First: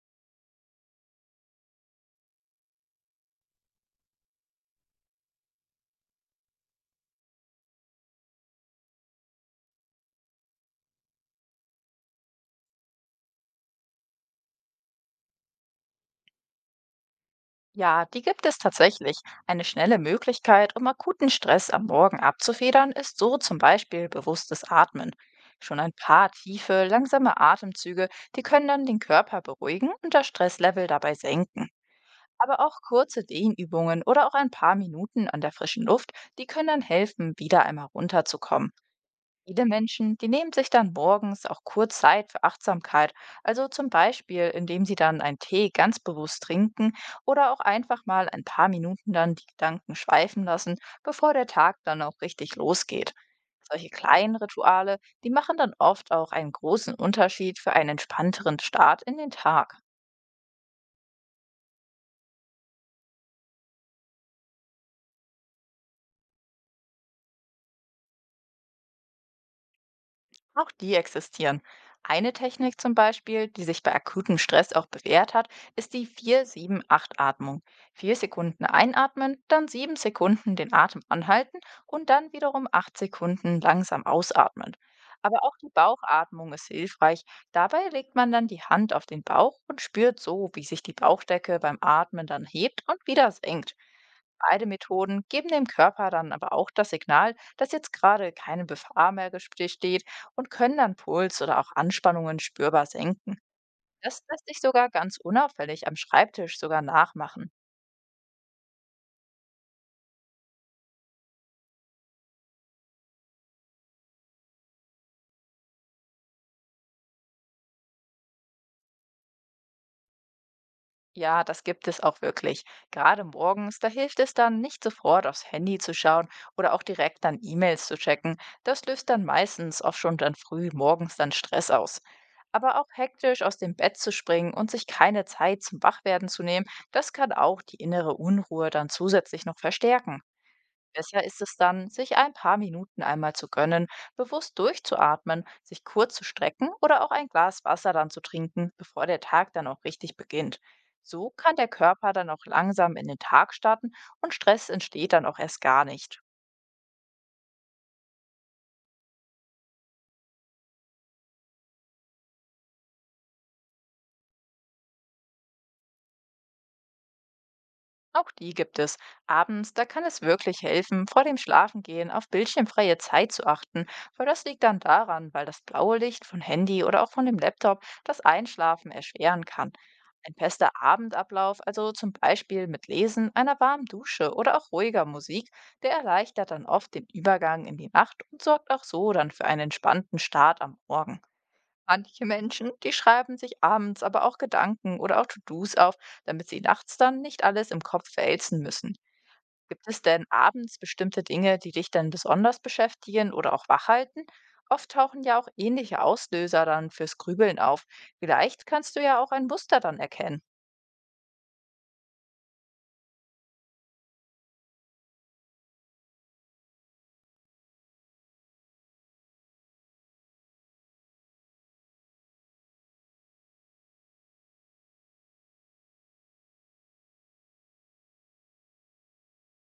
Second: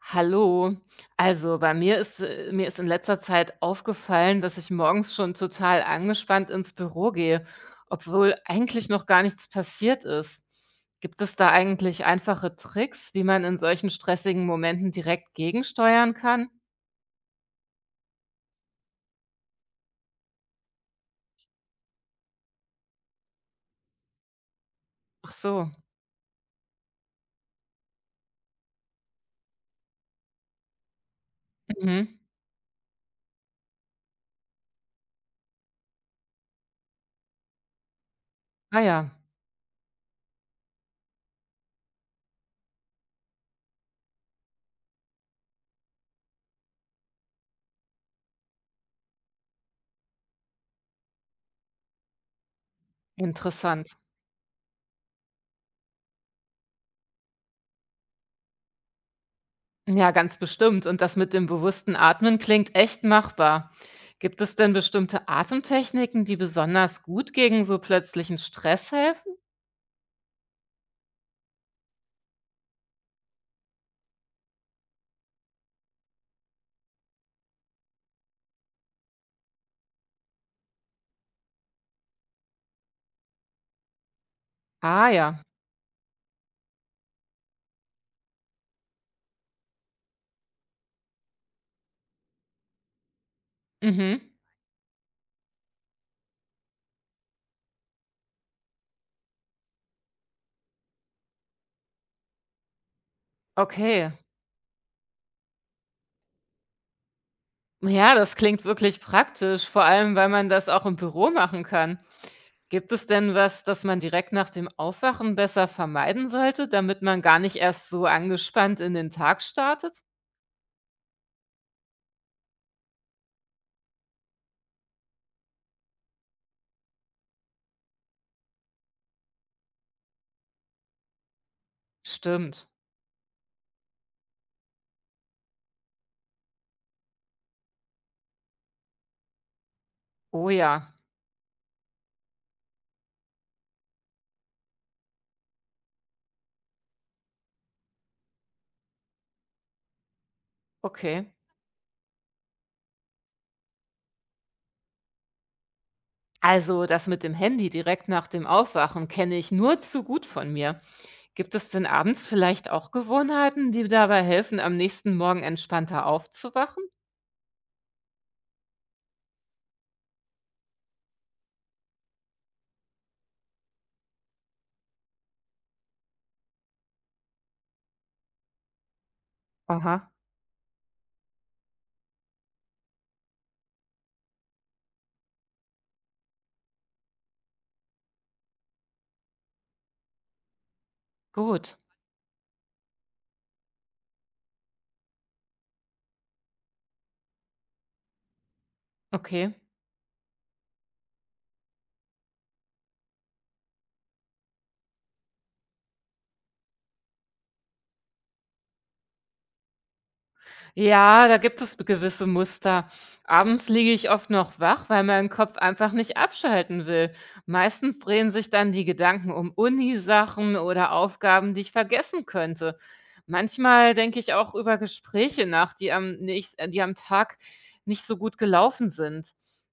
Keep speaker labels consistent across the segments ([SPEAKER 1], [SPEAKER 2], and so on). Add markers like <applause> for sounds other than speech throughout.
[SPEAKER 1] Hallo. Also bei mir ist in letzter Zeit aufgefallen, dass ich morgens schon total angespannt ins Büro gehe, obwohl eigentlich noch gar nichts passiert ist. Gibt es da eigentlich einfache Tricks, wie man in solchen stressigen Momenten direkt gegensteuern kann?
[SPEAKER 2] Ja, die gibt es tatsächlich. Eine schnelle Möglichkeit, um akuten Stress am Morgen abzufedern, ist so zum Beispiel bewusstes Atmen.
[SPEAKER 1] Ach so.
[SPEAKER 2] Schon ein paar tiefe, langsame Atemzüge, die können dann den Körper beruhigen und das Stresslevel dabei senken.
[SPEAKER 1] Mhm.
[SPEAKER 2] Aber auch kurze Dehnübungen oder auch ein paar Minuten an der frischen Luft, die können dann helfen, wieder einmal runterzukommen.
[SPEAKER 1] Ah ja,
[SPEAKER 2] Viele Menschen, die nehmen sich dann morgens auch kurz Zeit für Achtsamkeit, also zum Beispiel, indem sie dann einen Tee ganz bewusst trinken oder auch einfach mal ein paar Minuten dann die Gedanken schweifen lassen, bevor der Tag dann auch richtig losgeht.
[SPEAKER 1] interessant.
[SPEAKER 2] Solche kleinen Rituale, die machen dann oft auch einen großen Unterschied für einen entspannteren Start in den Tag.
[SPEAKER 1] Ja, ganz bestimmt. Und das mit dem bewussten Atmen klingt echt machbar. Gibt es denn bestimmte Atemtechniken, die besonders gut gegen so plötzlichen Stress helfen?
[SPEAKER 2] Auch die existieren. Eine Technik zum Beispiel, die sich bei akutem Stress auch bewährt hat, ist die 4-7-8-Atmung. 4 Sekunden einatmen, dann 7 Sekunden den Atem anhalten und dann wiederum 8 Sekunden langsam ausatmen.
[SPEAKER 1] Ah ja.
[SPEAKER 2] Aber auch die Bauchatmung ist hilfreich. Dabei legt man dann die Hand auf den Bauch und spürt so, wie sich die Bauchdecke beim Atmen dann hebt und wieder senkt.
[SPEAKER 1] Mhm.
[SPEAKER 2] Beide Methoden geben dem Körper dann aber auch das Signal, dass jetzt gerade keine Gefahr mehr besteht, und können dann Puls oder auch Anspannungen spürbar senken.
[SPEAKER 1] Okay.
[SPEAKER 2] Das lässt sich sogar ganz unauffällig am Schreibtisch sogar nachmachen.
[SPEAKER 1] Ja, das klingt wirklich praktisch, vor allem weil man das auch im Büro machen kann. Gibt es denn was, das man direkt nach dem Aufwachen besser vermeiden sollte, damit man gar nicht erst so angespannt in den Tag startet?
[SPEAKER 2] Ja, das gibt es auch wirklich. Gerade morgens, da hilft es dann, nicht sofort aufs Handy zu schauen oder auch direkt dann E-Mails zu checken. Das löst dann meistens auch schon dann früh morgens dann Stress aus.
[SPEAKER 1] Stimmt.
[SPEAKER 2] Aber auch hektisch aus dem Bett zu springen und sich keine Zeit zum Wachwerden zu nehmen, das kann auch die innere Unruhe dann zusätzlich noch verstärken.
[SPEAKER 1] Oh ja.
[SPEAKER 2] Besser ist es dann, sich ein paar Minuten einmal zu gönnen, bewusst durchzuatmen, sich kurz zu strecken oder auch ein Glas Wasser dann zu trinken, bevor der Tag dann auch richtig beginnt.
[SPEAKER 1] Okay.
[SPEAKER 2] So kann der Körper dann auch langsam in den Tag starten und Stress entsteht dann auch erst gar nicht.
[SPEAKER 1] Also das mit dem Handy direkt nach dem Aufwachen kenne ich nur zu gut von mir. Gibt es denn abends vielleicht auch Gewohnheiten, die dabei helfen, am nächsten Morgen entspannter aufzuwachen?
[SPEAKER 2] Auch die gibt es. Abends, da kann es wirklich helfen, vor dem Schlafengehen auf bildschirmfreie Zeit zu achten, weil das liegt dann daran, weil das blaue Licht von Handy oder auch von dem Laptop das Einschlafen erschweren kann.
[SPEAKER 1] Aha.
[SPEAKER 2] Ein fester Abendablauf, also zum Beispiel mit Lesen, einer warmen Dusche oder auch ruhiger Musik, der erleichtert dann oft den Übergang in die Nacht und sorgt auch so dann für einen entspannten Start am Morgen.
[SPEAKER 1] Gut.
[SPEAKER 2] Manche Menschen, die schreiben sich abends aber auch Gedanken oder auch To-Dos auf, damit sie nachts dann nicht alles im Kopf wälzen müssen.
[SPEAKER 1] Okay.
[SPEAKER 2] Gibt es denn abends bestimmte Dinge, die dich dann besonders beschäftigen oder auch wachhalten? Oft tauchen ja auch ähnliche Auslöser dann fürs Grübeln auf. Vielleicht kannst du ja auch ein Muster dann erkennen.
[SPEAKER 1] Ja, da gibt es gewisse Muster. Abends liege ich oft noch wach, weil mein Kopf einfach nicht abschalten will. Meistens drehen sich dann die Gedanken um Unisachen oder Aufgaben, die ich vergessen könnte. Manchmal denke ich auch über Gespräche nach, die die am Tag nicht so gut gelaufen sind.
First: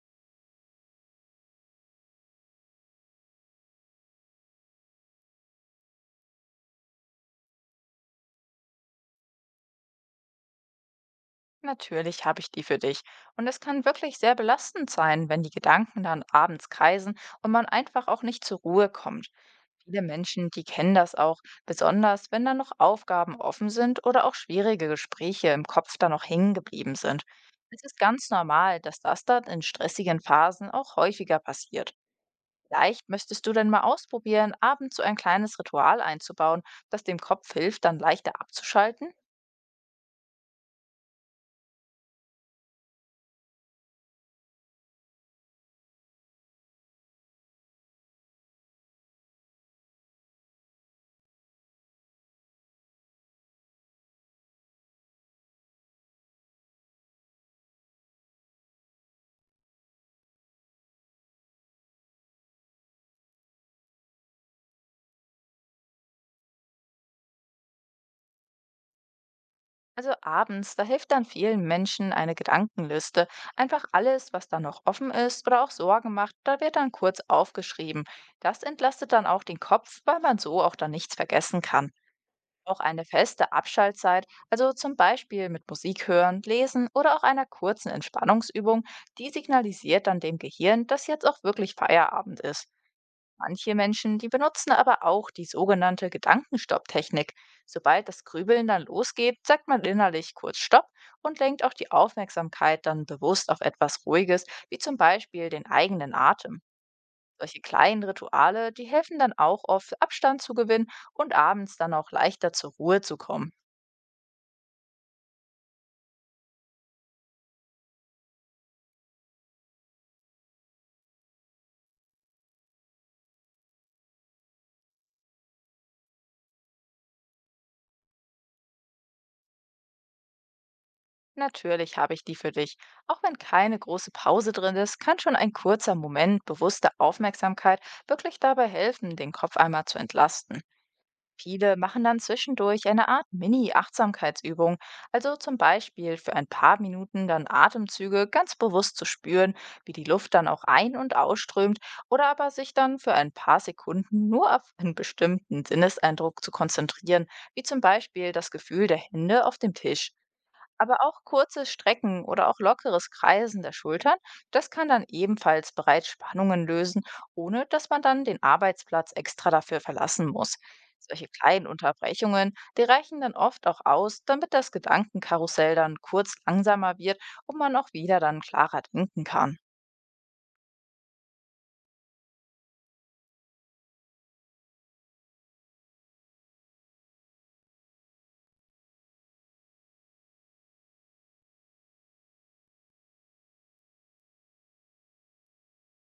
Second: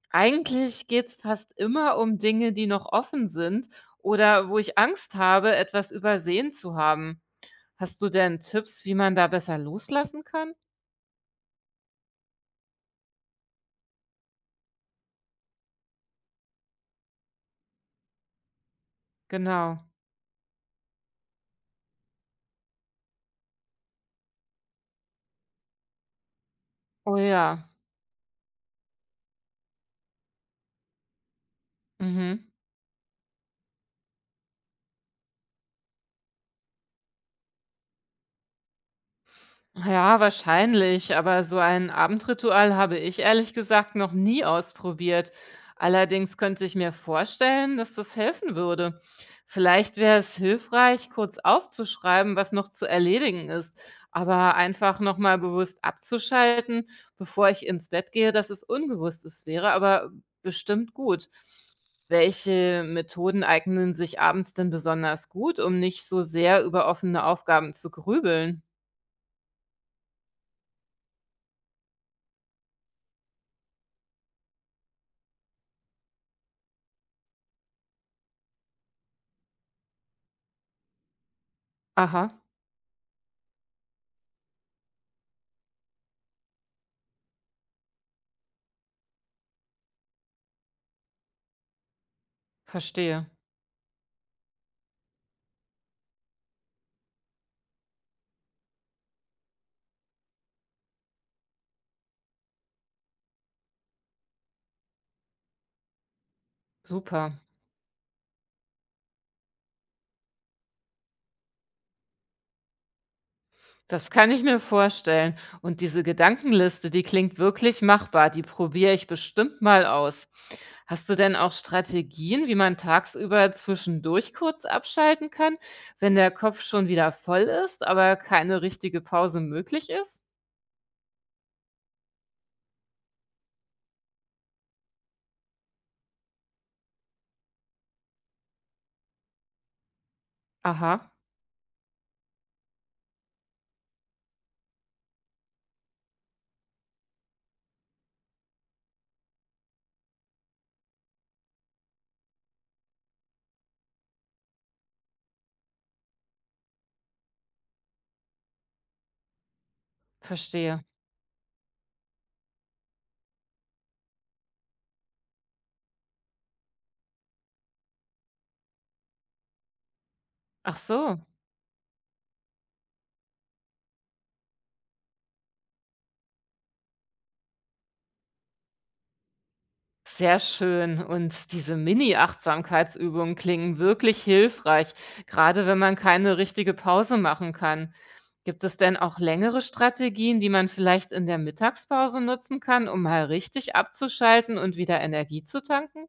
[SPEAKER 1] Eigentlich geht es fast immer um Dinge, die noch offen sind oder wo ich Angst habe, etwas übersehen zu haben. Hast du denn Tipps, wie man da besser loslassen kann?
[SPEAKER 2] Natürlich habe ich die für dich. Und es kann wirklich sehr belastend sein, wenn die Gedanken dann abends kreisen und man einfach auch nicht zur Ruhe kommt.
[SPEAKER 1] Genau.
[SPEAKER 2] Viele Menschen, die kennen das auch, besonders wenn dann noch Aufgaben offen sind oder auch schwierige Gespräche im Kopf dann noch hängen geblieben
[SPEAKER 1] Oh
[SPEAKER 2] sind.
[SPEAKER 1] ja.
[SPEAKER 2] Es ist ganz normal, dass das dann in stressigen Phasen auch häufiger passiert.
[SPEAKER 1] Mhm.
[SPEAKER 2] Vielleicht müsstest du dann mal ausprobieren, abends so ein kleines Ritual einzubauen, das dem Kopf hilft, dann leichter abzuschalten.
[SPEAKER 1] Ja, wahrscheinlich, aber so ein Abendritual habe ich ehrlich gesagt noch nie ausprobiert. Allerdings könnte ich mir vorstellen, dass das helfen würde. Vielleicht wäre es hilfreich, kurz aufzuschreiben, was noch zu erledigen ist, aber einfach nochmal bewusst abzuschalten, bevor ich ins Bett gehe, dass es unbewusst ist, wäre aber bestimmt gut. Welche Methoden eignen sich abends denn besonders gut, um nicht so sehr über offene Aufgaben zu grübeln?
[SPEAKER 2] Also abends, da hilft dann vielen Menschen eine Gedankenliste. Einfach alles, was da noch offen ist oder auch Sorgen macht, da wird dann kurz aufgeschrieben. Das entlastet dann auch den Kopf, weil man so auch dann nichts vergessen kann.
[SPEAKER 1] Aha.
[SPEAKER 2] Auch eine feste Abschaltzeit, also zum Beispiel mit Musik hören, lesen oder auch einer kurzen Entspannungsübung, die signalisiert dann dem Gehirn, dass jetzt auch wirklich Feierabend ist.
[SPEAKER 1] Verstehe.
[SPEAKER 2] Manche Menschen, die benutzen aber auch die sogenannte Gedankenstopptechnik. Sobald das Grübeln dann losgeht, sagt man innerlich kurz Stopp und lenkt auch die Aufmerksamkeit dann bewusst auf etwas Ruhiges, wie zum Beispiel den eigenen Atem.
[SPEAKER 1] Super.
[SPEAKER 2] Solche kleinen Rituale, die helfen dann auch oft, Abstand zu gewinnen und abends dann auch leichter zur Ruhe zu kommen.
[SPEAKER 1] Das kann ich mir vorstellen. Und diese Gedankenliste, die klingt wirklich machbar. Die probiere ich bestimmt mal aus. Hast du denn auch Strategien, wie man tagsüber zwischendurch kurz abschalten kann, wenn der Kopf schon wieder voll ist, aber keine richtige Pause möglich ist?
[SPEAKER 2] Natürlich habe ich die für dich. Auch wenn keine große Pause drin ist, kann schon ein kurzer Moment bewusster Aufmerksamkeit wirklich dabei helfen, den Kopf einmal zu entlasten.
[SPEAKER 1] Aha,
[SPEAKER 2] Viele machen dann zwischendurch eine Art Mini-Achtsamkeitsübung, also zum Beispiel für ein paar Minuten dann Atemzüge ganz bewusst zu spüren, wie die Luft dann auch ein- und ausströmt, oder aber sich dann für ein paar Sekunden nur auf <laughs> einen bestimmten Sinneseindruck zu konzentrieren, wie zum Beispiel das Gefühl der Hände auf dem Tisch.
[SPEAKER 1] verstehe.
[SPEAKER 2] Aber auch kurzes Strecken oder auch lockeres Kreisen der Schultern, das kann dann ebenfalls bereits Spannungen lösen, ohne dass man dann den Arbeitsplatz extra dafür verlassen muss.
[SPEAKER 1] Ach so.
[SPEAKER 2] Solche kleinen Unterbrechungen, die reichen dann oft auch aus, damit das Gedankenkarussell dann kurz langsamer wird und man auch wieder dann klarer denken kann.
[SPEAKER 1] Sehr schön. Und diese Mini-Achtsamkeitsübungen klingen wirklich hilfreich, gerade wenn man keine richtige Pause machen kann. Gibt es denn auch längere Strategien, die man vielleicht in der Mittagspause nutzen kann, um mal richtig abzuschalten und wieder Energie zu tanken?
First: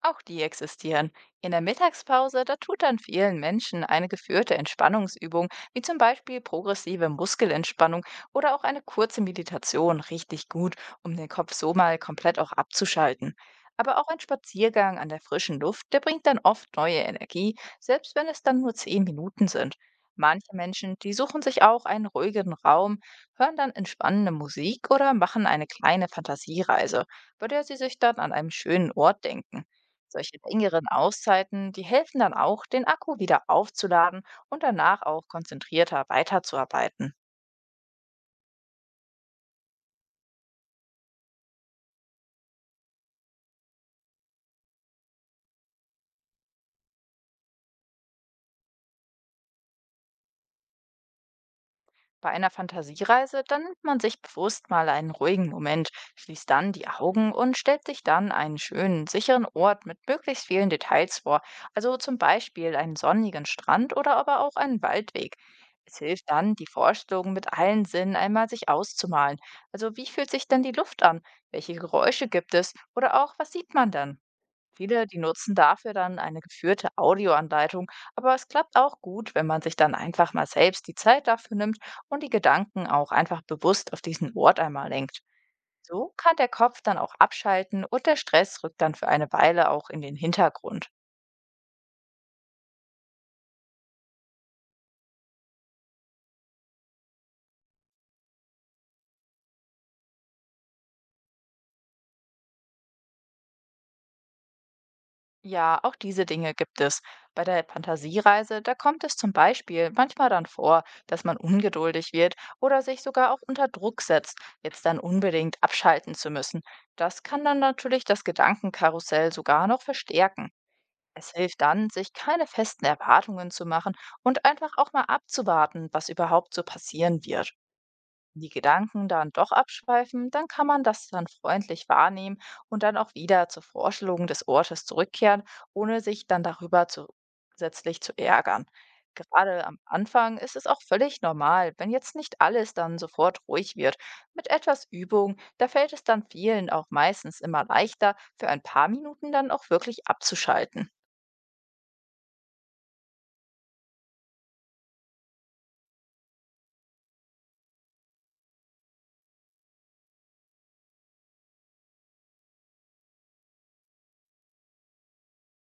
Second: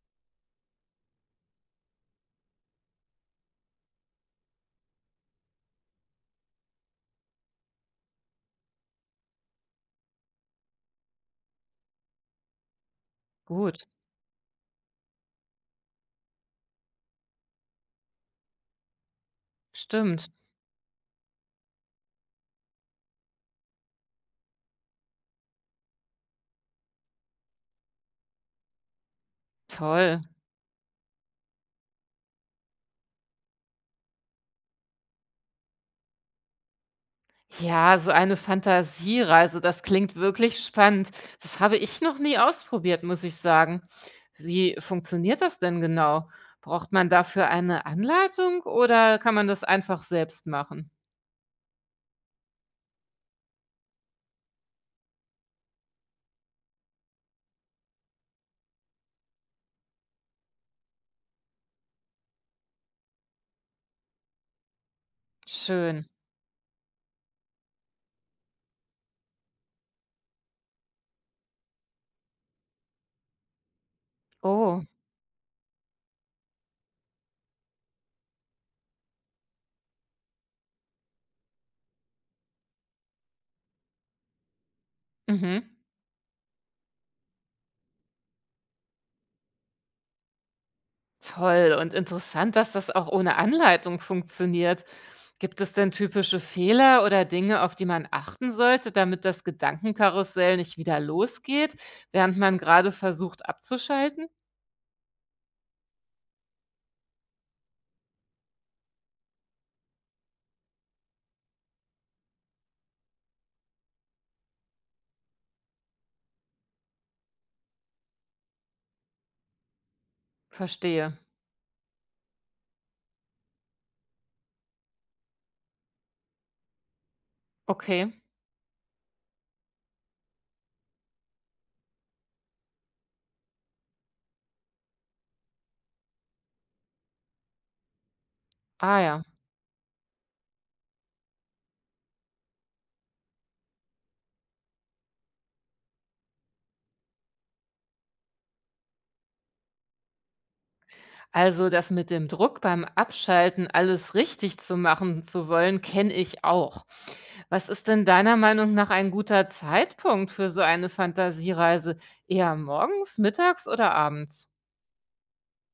[SPEAKER 2] Auch die existieren. In der Mittagspause, da tut dann vielen Menschen eine geführte Entspannungsübung, wie zum Beispiel progressive Muskelentspannung oder auch eine kurze Meditation richtig gut, um den Kopf so mal komplett auch abzuschalten.
[SPEAKER 1] Gut,
[SPEAKER 2] Aber auch ein Spaziergang an der frischen Luft, der bringt dann oft neue Energie, selbst wenn es dann nur 10 Minuten sind.
[SPEAKER 1] stimmt.
[SPEAKER 2] Manche Menschen, die suchen sich auch einen ruhigen Raum, hören dann entspannende Musik oder machen eine kleine Fantasiereise, bei der sie sich dann an einem schönen Ort denken.
[SPEAKER 1] Toll.
[SPEAKER 2] Solche längeren Auszeiten, die helfen dann auch, den Akku wieder aufzuladen und danach auch konzentrierter weiterzuarbeiten.
[SPEAKER 1] Ja, so eine Fantasiereise, das klingt wirklich spannend. Das habe ich noch nie ausprobiert, muss ich sagen. Wie funktioniert das denn genau? Braucht man dafür eine Anleitung oder kann man das einfach selbst machen?
[SPEAKER 2] Bei einer Fantasiereise, dann nimmt man sich bewusst mal einen ruhigen Moment, schließt dann die Augen und stellt sich dann einen schönen, sicheren Ort mit möglichst vielen Details vor, also zum Beispiel einen sonnigen Strand oder aber auch einen Waldweg. Es
[SPEAKER 1] Schön.
[SPEAKER 2] hilft dann, die Vorstellung mit allen Sinnen einmal sich auszumalen. Also wie fühlt sich denn die Luft an? Welche Geräusche gibt es? Oder auch, was sieht man dann?
[SPEAKER 1] Oh,
[SPEAKER 2] Viele, die nutzen dafür dann eine geführte Audioanleitung, aber es klappt auch gut, wenn man sich dann einfach mal selbst die Zeit dafür nimmt und die Gedanken auch einfach bewusst auf diesen Ort einmal lenkt.
[SPEAKER 1] mhm.
[SPEAKER 2] So kann der Kopf dann auch abschalten und der Stress rückt dann für eine Weile auch in den Hintergrund.
[SPEAKER 1] Toll und interessant, dass das auch ohne Anleitung funktioniert. Gibt es denn typische Fehler oder Dinge, auf die man achten sollte, damit das Gedankenkarussell nicht wieder losgeht, während man gerade versucht abzuschalten?
[SPEAKER 2] Ja, auch diese Dinge gibt es. Bei der Fantasiereise, da kommt es zum Beispiel manchmal dann vor, dass man ungeduldig wird oder sich sogar auch unter Druck setzt, jetzt dann unbedingt abschalten zu müssen. Das kann dann natürlich das Gedankenkarussell sogar noch verstärken.
[SPEAKER 1] Verstehe.
[SPEAKER 2] Es hilft dann, sich keine festen Erwartungen zu machen und einfach auch mal abzuwarten, was überhaupt so passieren wird.
[SPEAKER 1] Okay.
[SPEAKER 2] Die Gedanken dann doch abschweifen, dann kann man das dann freundlich wahrnehmen und dann auch wieder zur Vorstellung des Ortes zurückkehren, ohne sich dann darüber zusätzlich zu ärgern.
[SPEAKER 1] Ah ja.
[SPEAKER 2] Gerade am Anfang ist es auch völlig normal, wenn jetzt nicht alles dann sofort ruhig wird. Mit etwas Übung, da fällt es dann vielen auch meistens immer leichter, für ein paar Minuten dann auch wirklich abzuschalten.
[SPEAKER 1] Also das mit dem Druck beim Abschalten, alles richtig zu machen zu wollen, kenne ich auch. Was ist denn deiner Meinung nach ein guter Zeitpunkt für so eine Fantasiereise? Eher morgens, mittags oder abends?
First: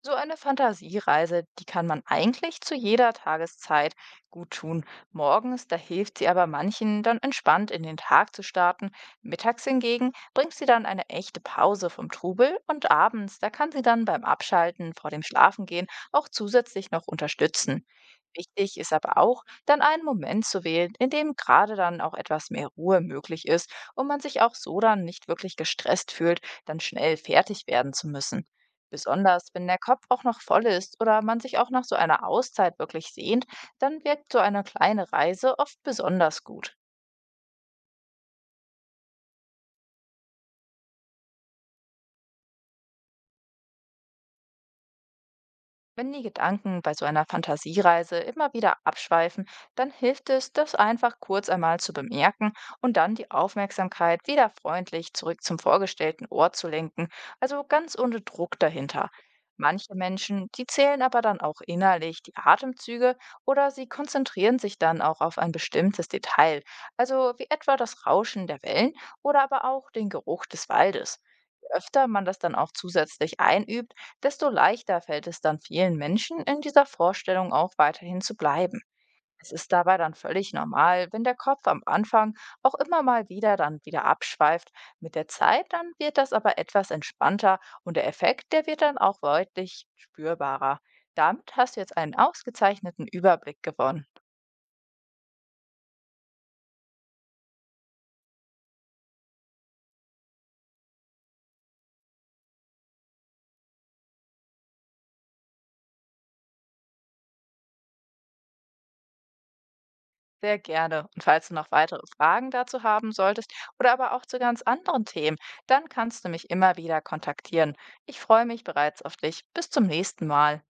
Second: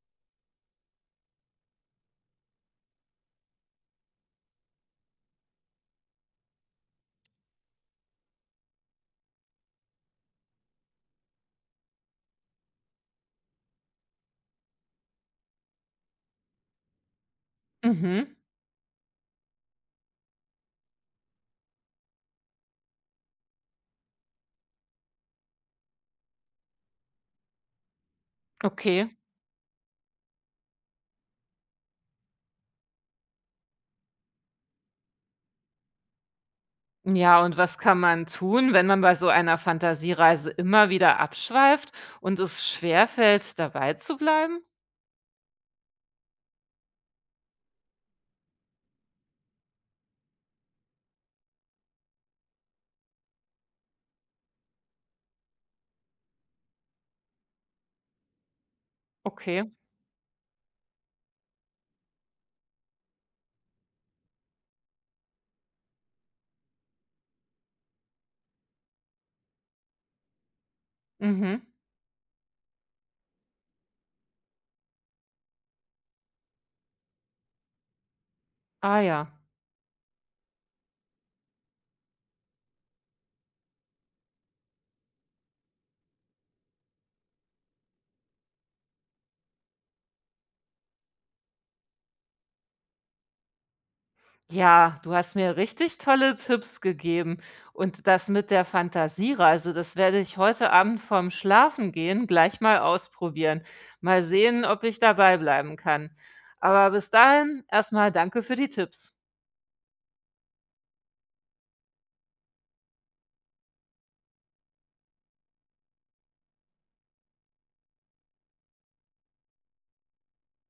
[SPEAKER 2] So eine Fantasiereise, die kann man eigentlich zu jeder Tageszeit gut tun. Morgens, da hilft sie aber manchen, dann entspannt in den Tag zu starten. Mittags hingegen bringt sie dann eine echte Pause vom Trubel und abends, da kann sie dann beim Abschalten vor dem Schlafengehen auch zusätzlich noch unterstützen.
[SPEAKER 1] Mhm.
[SPEAKER 2] Wichtig ist aber auch, dann einen Moment zu wählen, in dem gerade dann auch etwas mehr Ruhe möglich ist und man sich auch so dann nicht wirklich gestresst fühlt, dann schnell fertig werden zu müssen.
[SPEAKER 1] Okay.
[SPEAKER 2] Besonders wenn der Kopf auch noch voll ist oder man sich auch nach so einer Auszeit wirklich sehnt, dann wirkt so eine kleine Reise oft besonders gut.
[SPEAKER 1] Ja, und was kann man tun, wenn man bei so einer Fantasiereise immer wieder abschweift und es schwerfällt, dabei zu bleiben?
[SPEAKER 2] Wenn die Gedanken bei so einer Fantasiereise immer wieder abschweifen, dann hilft es, das einfach kurz einmal zu bemerken und dann die Aufmerksamkeit wieder freundlich zurück zum vorgestellten Ort zu lenken, also ganz ohne Druck dahinter.
[SPEAKER 1] Okay.
[SPEAKER 2] Manche Menschen, die zählen aber dann auch innerlich die Atemzüge oder sie konzentrieren sich dann auch auf ein bestimmtes Detail, also wie etwa das Rauschen der Wellen oder aber auch den Geruch des Waldes.
[SPEAKER 1] Mhm.
[SPEAKER 2] Je öfter man das dann auch zusätzlich einübt, desto leichter fällt es dann vielen Menschen, in dieser Vorstellung auch weiterhin zu bleiben.
[SPEAKER 1] Ah ja.
[SPEAKER 2] Es ist dabei dann völlig normal, wenn der Kopf am Anfang auch immer mal wieder dann wieder abschweift. Mit der Zeit dann wird das aber etwas entspannter und der Effekt, der wird dann auch deutlich spürbarer. Damit hast du jetzt einen ausgezeichneten Überblick gewonnen.
[SPEAKER 1] Ja, du hast mir richtig tolle Tipps gegeben. Und das mit der Fantasiereise, das werde ich heute Abend vorm Schlafengehen gleich mal ausprobieren. Mal sehen, ob ich dabei bleiben kann. Aber bis dahin erstmal danke für die Tipps.
[SPEAKER 2] Sehr gerne. Und falls du noch weitere Fragen dazu haben solltest oder aber auch zu ganz anderen Themen, dann kannst du mich immer wieder kontaktieren. Ich freue mich bereits auf dich. Bis zum nächsten Mal.